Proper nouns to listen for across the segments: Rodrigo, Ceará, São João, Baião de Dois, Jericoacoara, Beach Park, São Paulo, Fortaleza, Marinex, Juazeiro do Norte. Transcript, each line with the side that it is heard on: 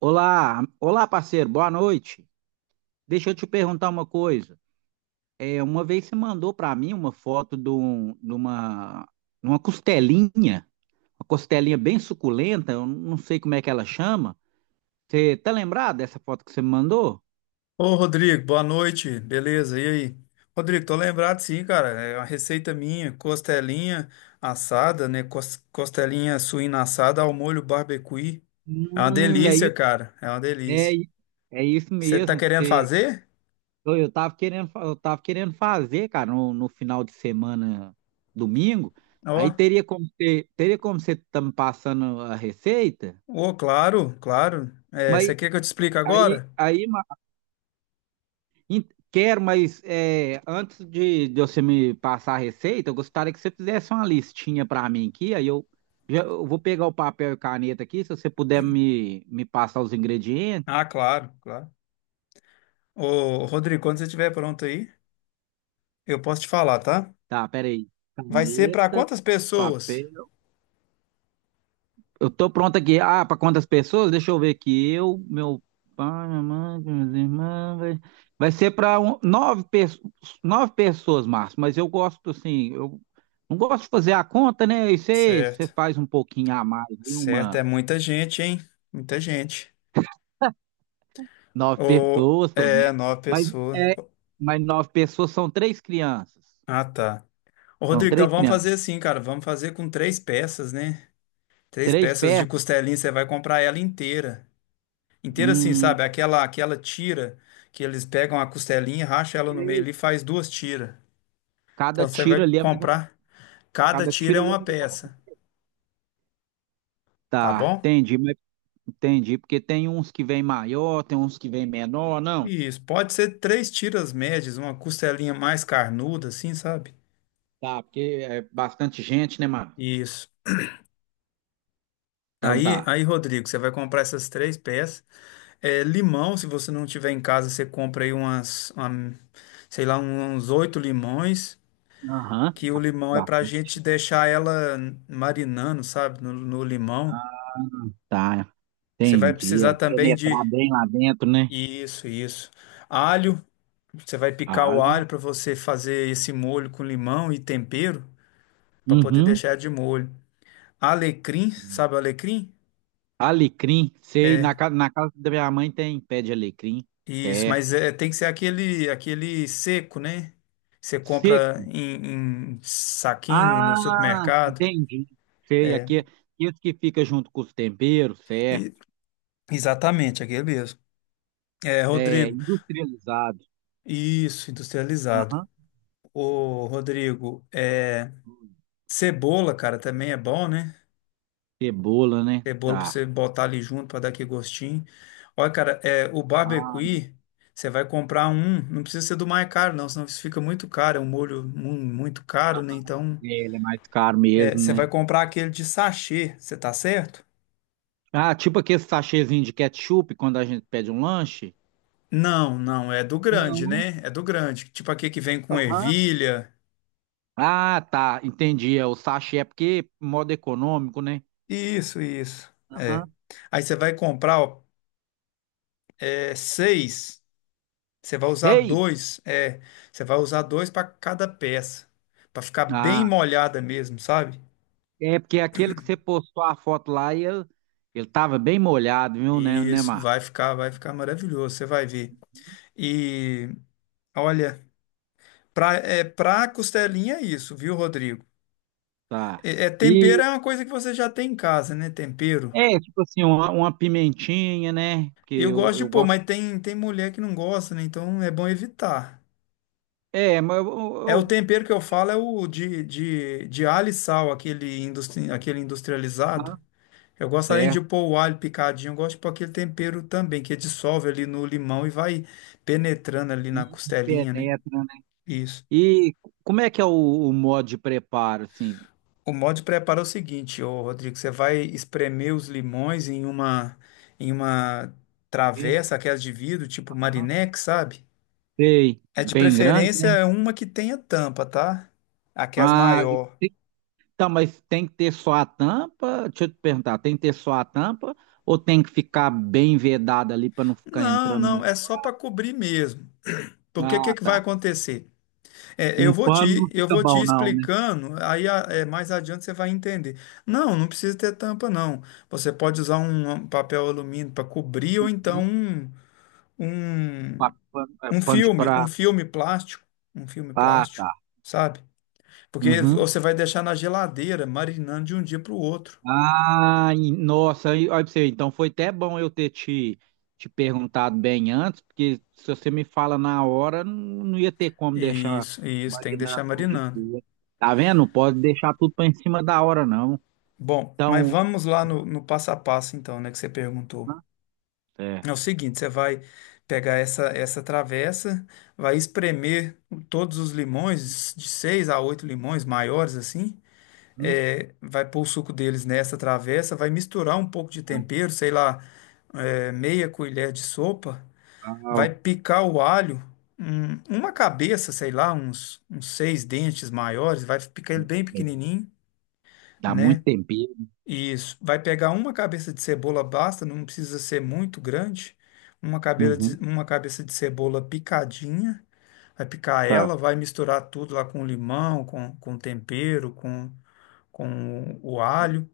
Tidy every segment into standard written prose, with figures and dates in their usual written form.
right: Olá, olá parceiro, boa noite. Deixa eu te perguntar uma coisa. Uma vez você mandou para mim uma foto de uma costelinha bem suculenta, eu não sei como é que ela chama. Você tá lembrado dessa foto que você me mandou?
left: Ô, Rodrigo, boa noite, beleza? E aí? Rodrigo, tô lembrado sim, cara, é uma receita minha, costelinha assada, né? Costelinha suína assada ao molho barbecue. É uma
right: É
left: delícia,
right: isso,
left: cara, é uma
right: é,
left: delícia.
right: i- é isso
left: Você tá
right: mesmo que
left: querendo
right: você.
left: fazer?
right: Eu tava querendo, eu tava querendo fazer, cara, no final de semana, domingo.
left: Ó,
right: Aí teria como você tá me passando a receita?
left: ô, claro, claro. É, você quer que eu te explique
right: Aí,
left: agora?
right: aí ma- Quero, mas é, de você me passar a receita, eu gostaria que você fizesse uma listinha para mim aqui. Eu vou pegar o papel e caneta aqui, se você puder me passar os ingredientes.
left: Ah, claro, claro. Ô, Rodrigo, quando você estiver pronto aí, eu posso te falar, tá?
right: Tá, peraí.
left: Vai ser para
right: Caneta,
left: quantas pessoas?
right: papel. Eu tô pronto aqui. Ah, para quantas pessoas? Deixa eu ver aqui. Eu, meu pai, minha mãe, minhas irmãs. Vai ser para nove, nove pessoas, Márcio. Mas eu gosto, assim, eu não gosto de fazer a conta, né? E você
left: Certo,
right: faz um pouquinho a mais, hein?
left: certo, é
right: Uma
left: muita gente, hein? Muita gente.
right: nove
left: Ou
right: pessoas, tô, né?
left: é, nova
right: Mas,
left: pessoa.
right: é, mas nove pessoas são três crianças.
left: Ah, tá. Ô,
right: São
left: Rodrigo, então
right: três
left: vamos
right: crianças.
left: fazer assim, cara. Vamos fazer com três peças, né? Três
right: Três
left: peças de
right: pés.
left: costelinha, você vai comprar ela inteira. Inteira assim,
right: Hum,
left: sabe? Aquela tira que eles pegam a costelinha, racha ela no meio ali e faz duas tiras.
right: cada
left: Então você vai
right: tiro ali é mais ou menos.
left: comprar, cada
right: Cada
left: tira
right: tiro
left: é
right: ali é
left: uma
right: mais ou menos.
left: peça, tá
right: Tá,
left: bom?
right: entendi. Entendi, porque tem uns que vem maior, tem uns que vem menor, não?
left: Isso, pode ser três tiras médias, uma costelinha mais carnuda assim, sabe?
right: Tá, porque é bastante gente, né, mano?
left: Isso.
right: Então
left: Aí,
right: tá.
left: aí, Rodrigo, você vai comprar essas três peças. É, limão, se você não tiver em casa, você compra aí umas, sei lá, uns oito limões,
right: Aham,
left: que o limão é pra gente
right: bastante.
left: deixar ela marinando, sabe, no limão.
right: Ah, tá,
left: Você vai
right: entendi.
left: precisar
right: É
left: também
right: penetrar
left: de
right: bem lá dentro, né?
left: isso, isso. Alho, você vai picar o
right: Alho.
left: alho para você fazer esse molho com limão e tempero, para poder
right: Uhum.
left: deixar de molho. Alecrim, sabe o alecrim?
right: Alecrim, sei,
left: É,
right: na casa da minha mãe tem pé de alecrim,
left: isso, mas
right: certo.
left: é, tem que ser aquele seco, né? Você
right: Seco.
left: compra em saquinho no
right: Ah,
left: supermercado.
right: entendi. Sei,
left: É,
right: aqui esse que fica junto com os temperos, certo.
left: e- exatamente, aquele mesmo. É,
right: É,
left: Rodrigo,
right: industrializado.
left: isso, industrializado.
right: Aham.
left: Ô, Rodrigo, é, cebola, cara, também é bom, né?
right: Cebola, né?
left: Cebola pra você
right: Tá.
left: botar ali junto pra dar aquele gostinho. Olha, cara, é, o
right: Ah,
left: barbecue, você vai comprar um, não precisa ser do mais caro, não, senão isso fica muito caro, é um molho muito caro, né? Então.
right: ele é mais caro
left: É,
right: mesmo,
left: você vai
right: né?
left: comprar aquele de sachê, você tá certo?
right: Ah, tipo aquele sachêzinho de ketchup quando a gente pede um lanche?
left: Não, não, é do grande,
right: Não,
left: né? É do grande. Tipo aquele que vem com
right: aham.
left: ervilha.
right: Ah, tá, entendi. É o sachê, é porque modo econômico, né?
left: Isso, isso. É.
right: Aham.
left: Aí você vai comprar, ó, é, seis. Você vai usar
right: Sei.
left: dois. É, você vai usar dois para cada peça. Para ficar bem
right: Ah,
left: molhada mesmo, sabe?
right: é porque aquele que você postou a foto lá, e ele tava bem molhado, viu, né,
left: Isso,
right: Mar?
left: vai ficar maravilhoso, você vai ver. E olha, pra costelinha é isso, viu, Rodrigo?
right: Tá.
left: Tempero
right: E
left: é uma coisa que você já tem em casa, né? Tempero.
right: é, tipo assim, uma pimentinha, né? Porque
left: Eu gosto de
right: eu
left: pôr,
right: gosto.
left: mas tem mulher que não gosta, né? Então é bom evitar.
right: É, mas
left: É o tempero que eu falo é o de alho e sal, aquele, aquele industrializado.
right: aham.
left: Eu gosto além de
right: Certo.
left: pôr o alho picadinho, eu gosto de pôr aquele tempero também, que dissolve ali no limão e vai penetrando ali na
right: E, e
left: costelinha, né?
right: penetra, né?
left: Isso.
right: E como é que é o modo de preparo, assim?
left: O modo de preparo é o seguinte, ô Rodrigo, você vai espremer os limões em uma
right: Verde,
left: travessa, aquelas de vidro, tipo
right: aham.
left: Marinex, sabe?
right: Sei,
left: É de
right: bem grande,
left: preferência
right: né?
left: é uma que tenha tampa, tá? Aqui as
right: Ah, e
left: maior.
right: tem- tá, mas tem que ter só a tampa? Deixa eu te perguntar, tem que ter só a tampa ou tem que ficar bem vedada ali para não ficar
left: Não,
right: entrando
left: não,
right: muito?
left: é só para cobrir mesmo. Porque o que
right: Ah,
left: que vai
right: tá.
left: acontecer? É,
right: Um
left: eu vou
right: pano não
left: te, eu
right: fica
left: vou te
right: bom, não, né?
left: explicando, mais adiante você vai entender. Não, não precisa ter tampa, não. Você pode usar um papel alumínio para cobrir ou então
right: Uhum.
left: um,
right: Pano, é,
left: um
right: pano de
left: filme, um
right: prato.
left: filme plástico, um filme
right: Ah,
left: plástico,
right: tá.
left: sabe? Porque
right: Uhum.
left: você vai deixar na geladeira, marinando de um dia para o outro.
right: Nossa, aí, olha pra você, então foi até bom eu ter te perguntado bem antes, porque se você me fala na hora, não, não ia ter como deixar
left: Isso, tem que deixar
right: marinando um dia pro
left: marinando.
right: outro. Tá vendo? Não pode deixar tudo pra em cima da hora, não.
left: Bom, mas
right: Então,
left: vamos lá no passo a passo, então, né, que você perguntou.
right: hã?
left: É o
right: Certo.
left: seguinte, você vai pegar essa travessa, vai espremer todos os limões, de seis a oito limões maiores, assim,
right: Hum,
left: é, vai pôr o suco deles nessa travessa, vai misturar um pouco de tempero, sei lá, é, meia colher de sopa, vai
right: tal.
left: picar o alho, uma cabeça, sei lá, uns seis dentes maiores, vai picar ele bem
right: É,
left: pequenininho,
right: dá muito
left: né?
right: tempero.
left: Isso. Vai pegar uma cabeça de cebola, basta, não precisa ser muito grande. Uma cabeça
right: Uhum,
left: de, uma cabeça de cebola picadinha. Vai picar
right: tá.
left: ela, vai misturar tudo lá com limão, com tempero, com o alho.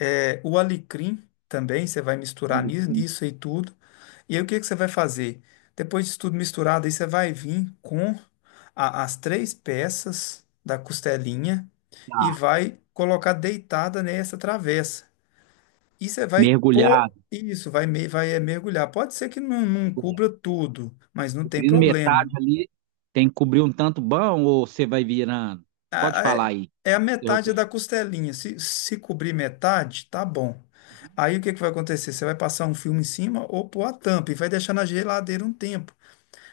left: É, o alecrim também, você vai misturar
right: Tudo
left: nisso,
right: bem.
left: nisso e tudo. E aí o que que você vai fazer? Depois disso tudo misturado, aí você vai vir com as três peças da costelinha e
right: Tá.
left: vai colocar deitada nessa travessa. E você vai pôr
right: Mergulhado,
left: isso, vai mergulhar. Pode ser que não, não
right: mergulhado.
left: cubra tudo, mas não tem
right: Cobrindo
left: problema.
right: metade ali, tem que cobrir um tanto bom ou você vai virando? Pode
left: A-
right: falar
left: a-
right: aí,
left: é a metade
right: interromper.
left: da costelinha. Se cobrir metade, tá bom. Aí o que que vai acontecer? Você vai passar um filme em cima ou pôr a tampa e vai deixar na geladeira um tempo.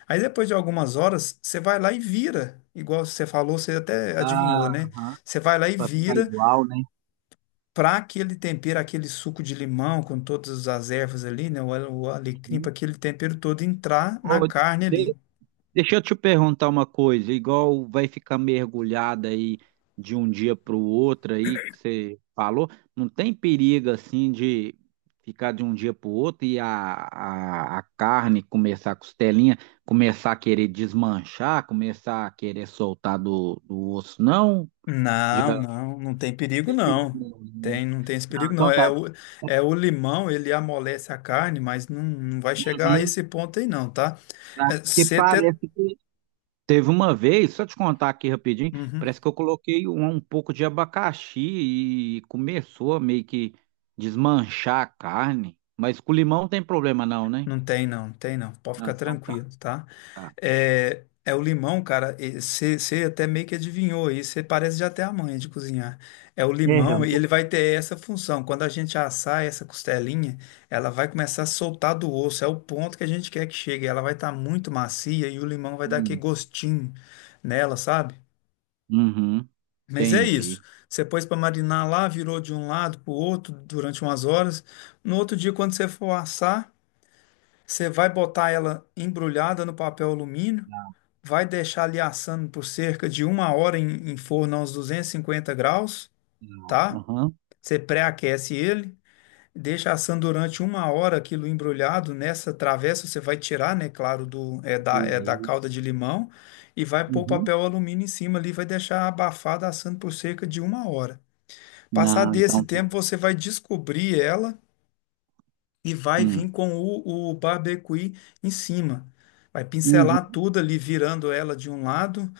left: Aí depois de algumas horas, você vai lá e vira. Igual você falou, você até adivinhou,
right: Ah,
left: né?
right: aham.
left: Você vai lá e
right: Pra ficar
left: vira,
right: igual, né?
left: para aquele tempero, aquele suco de limão com todas as ervas ali, né? O alecrim, para
right: Uhum.
left: aquele tempero todo entrar na
right: Ô,
left: carne ali.
right: de- deixa eu te perguntar uma coisa, igual vai ficar mergulhada aí de um dia para o outro aí que você falou, não tem perigo assim de ficar de um dia para o outro e a carne começar, a costelinha, começar a querer desmanchar, começar a querer soltar do osso, não? Já...
left: Não,
right: Não,
left: não, não tem perigo
right: tem perigo
left: não.
right: não, né?
left: Tem, não tem esse
right: Não,
left: perigo não.
right: então
left: É
right: tá.
left: o, é o limão, ele amolece a carne, mas não, não vai chegar a
right: Uhum.
left: esse ponto aí não, tá?
right: Tá.
left: É,
right: Porque
left: você até...
right: parece que teve uma vez, só te contar aqui rapidinho,
left: Uhum.
right: parece que eu coloquei um pouco de abacaxi e começou a meio que desmanchar a carne. Mas com limão tem problema não, né?
left: Não tem não, tem não. Pode
right: Ah,
left: ficar
right: então tá,
left: tranquilo, tá?
right: tá.
left: É o limão, cara. Você até meio que adivinhou aí. Você parece já ter a manha de cozinhar. É o
right: É,
left: limão
right: um
left: e
right: pouco.
left: ele vai ter essa função. Quando a gente assar essa costelinha, ela vai começar a soltar do osso. É o ponto que a gente quer que chegue. Ela vai estar muito macia e o limão vai dar aquele
right: Hum.
left: gostinho nela, sabe?
right: Uhum,
left: Mas é isso.
right: entendi.
left: Você pôs para marinar lá, virou de um lado para o outro durante umas horas. No outro dia, quando você for assar você vai botar ela embrulhada no papel alumínio, vai deixar ali assando por cerca de uma hora em forno a uns 250 graus, tá?
right: Aham,
left: Você pré-aquece ele, deixa assando durante uma hora aquilo embrulhado. Nessa travessa você vai tirar, né, claro, do, é da
right: beleza.
left: calda de limão e vai pôr o
right: Uhum.
left: papel alumínio em cima ali, vai deixar abafada assando por cerca de uma hora. Passar
right: Não,
left: desse
right: então tá.
left: tempo, você vai descobrir ela e vai vir
right: Hum.
left: com o barbecue em cima. Vai pincelar
right: Uhum.
left: tudo ali, virando ela de um lado,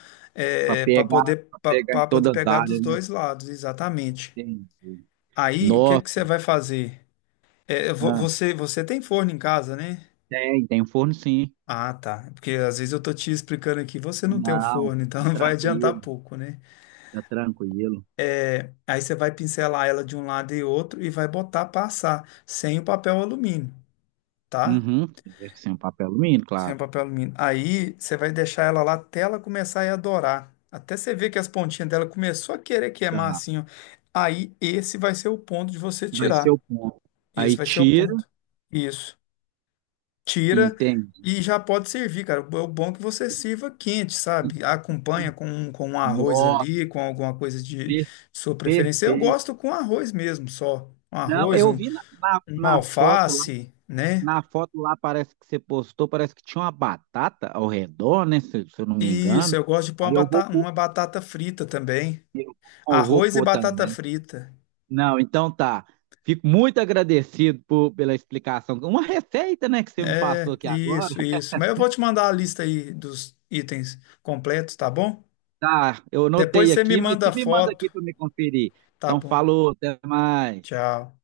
right: Para
left: para
right: pegar,
left: poder,
right: para pegar em
left: para poder
right: todas as
left: pegar dos
right: áreas, né?
left: dois lados, exatamente.
right: Entendi.
left: Aí, o que
right: Nossa,
left: que você vai fazer? É, vo-
right: ah,
left: você, você tem forno em casa, né?
right: tem, tem um forno sim.
left: Ah, tá. Porque às vezes eu tô te explicando aqui, você não tem um
right: Não,
left: forno, então
right: tá
left: vai adiantar
right: tranquilo,
left: pouco, né?
right: tá tranquilo.
left: Aí você vai pincelar ela de um lado e outro e vai botar passar sem o papel alumínio, tá?
right: Uhum. Sem o papel alumínio,
left: Sem
right: claro.
left: papel alumínio. Aí você vai deixar ela lá até ela começar a adorar. Até você ver que as pontinhas dela começou a querer queimar
right: Tá.
left: assim, ó. Aí esse vai ser o ponto de você
right: Vai ser
left: tirar.
right: o ponto.
left: Esse
right: Aí
left: vai ser o
right: tira,
left: ponto. Isso. Tira
right: entende?
left: e já pode servir, cara. O bom é que você sirva quente, sabe? Acompanha com um arroz
right: Nossa,
left: ali, com alguma coisa de
right: per-
left: sua preferência. Eu
right: perfeito.
left: gosto com arroz mesmo, só. Um
right: Não,
left: arroz,
right: eu vi
left: uma alface, né?
right: na foto lá parece que você postou, parece que tinha uma batata ao redor, né? Se eu não me
left: Isso,
right: engano.
left: eu gosto de pôr uma
right: Aí eu vou,
left: batata,
right: pôr-
left: uma batata frita também.
right: eu, eu vou
left: Arroz e
right: pôr
left: batata
right: também.
left: frita.
right: Não, então tá. Fico muito agradecido por, pela explicação. Uma receita, né, que você me passou
left: É,
right: aqui agora.
left: isso, isso. Mas eu vou te mandar a lista aí dos itens completos, tá bom?
right: Tá, eu
left: Depois
right: anotei
left: você me
right: aqui, mas
left: manda
right: você
left: a
right: me manda aqui
left: foto,
right: para me conferir.
left: tá
right: Então,
left: bom?
right: falou, até mais.
left: Tchau.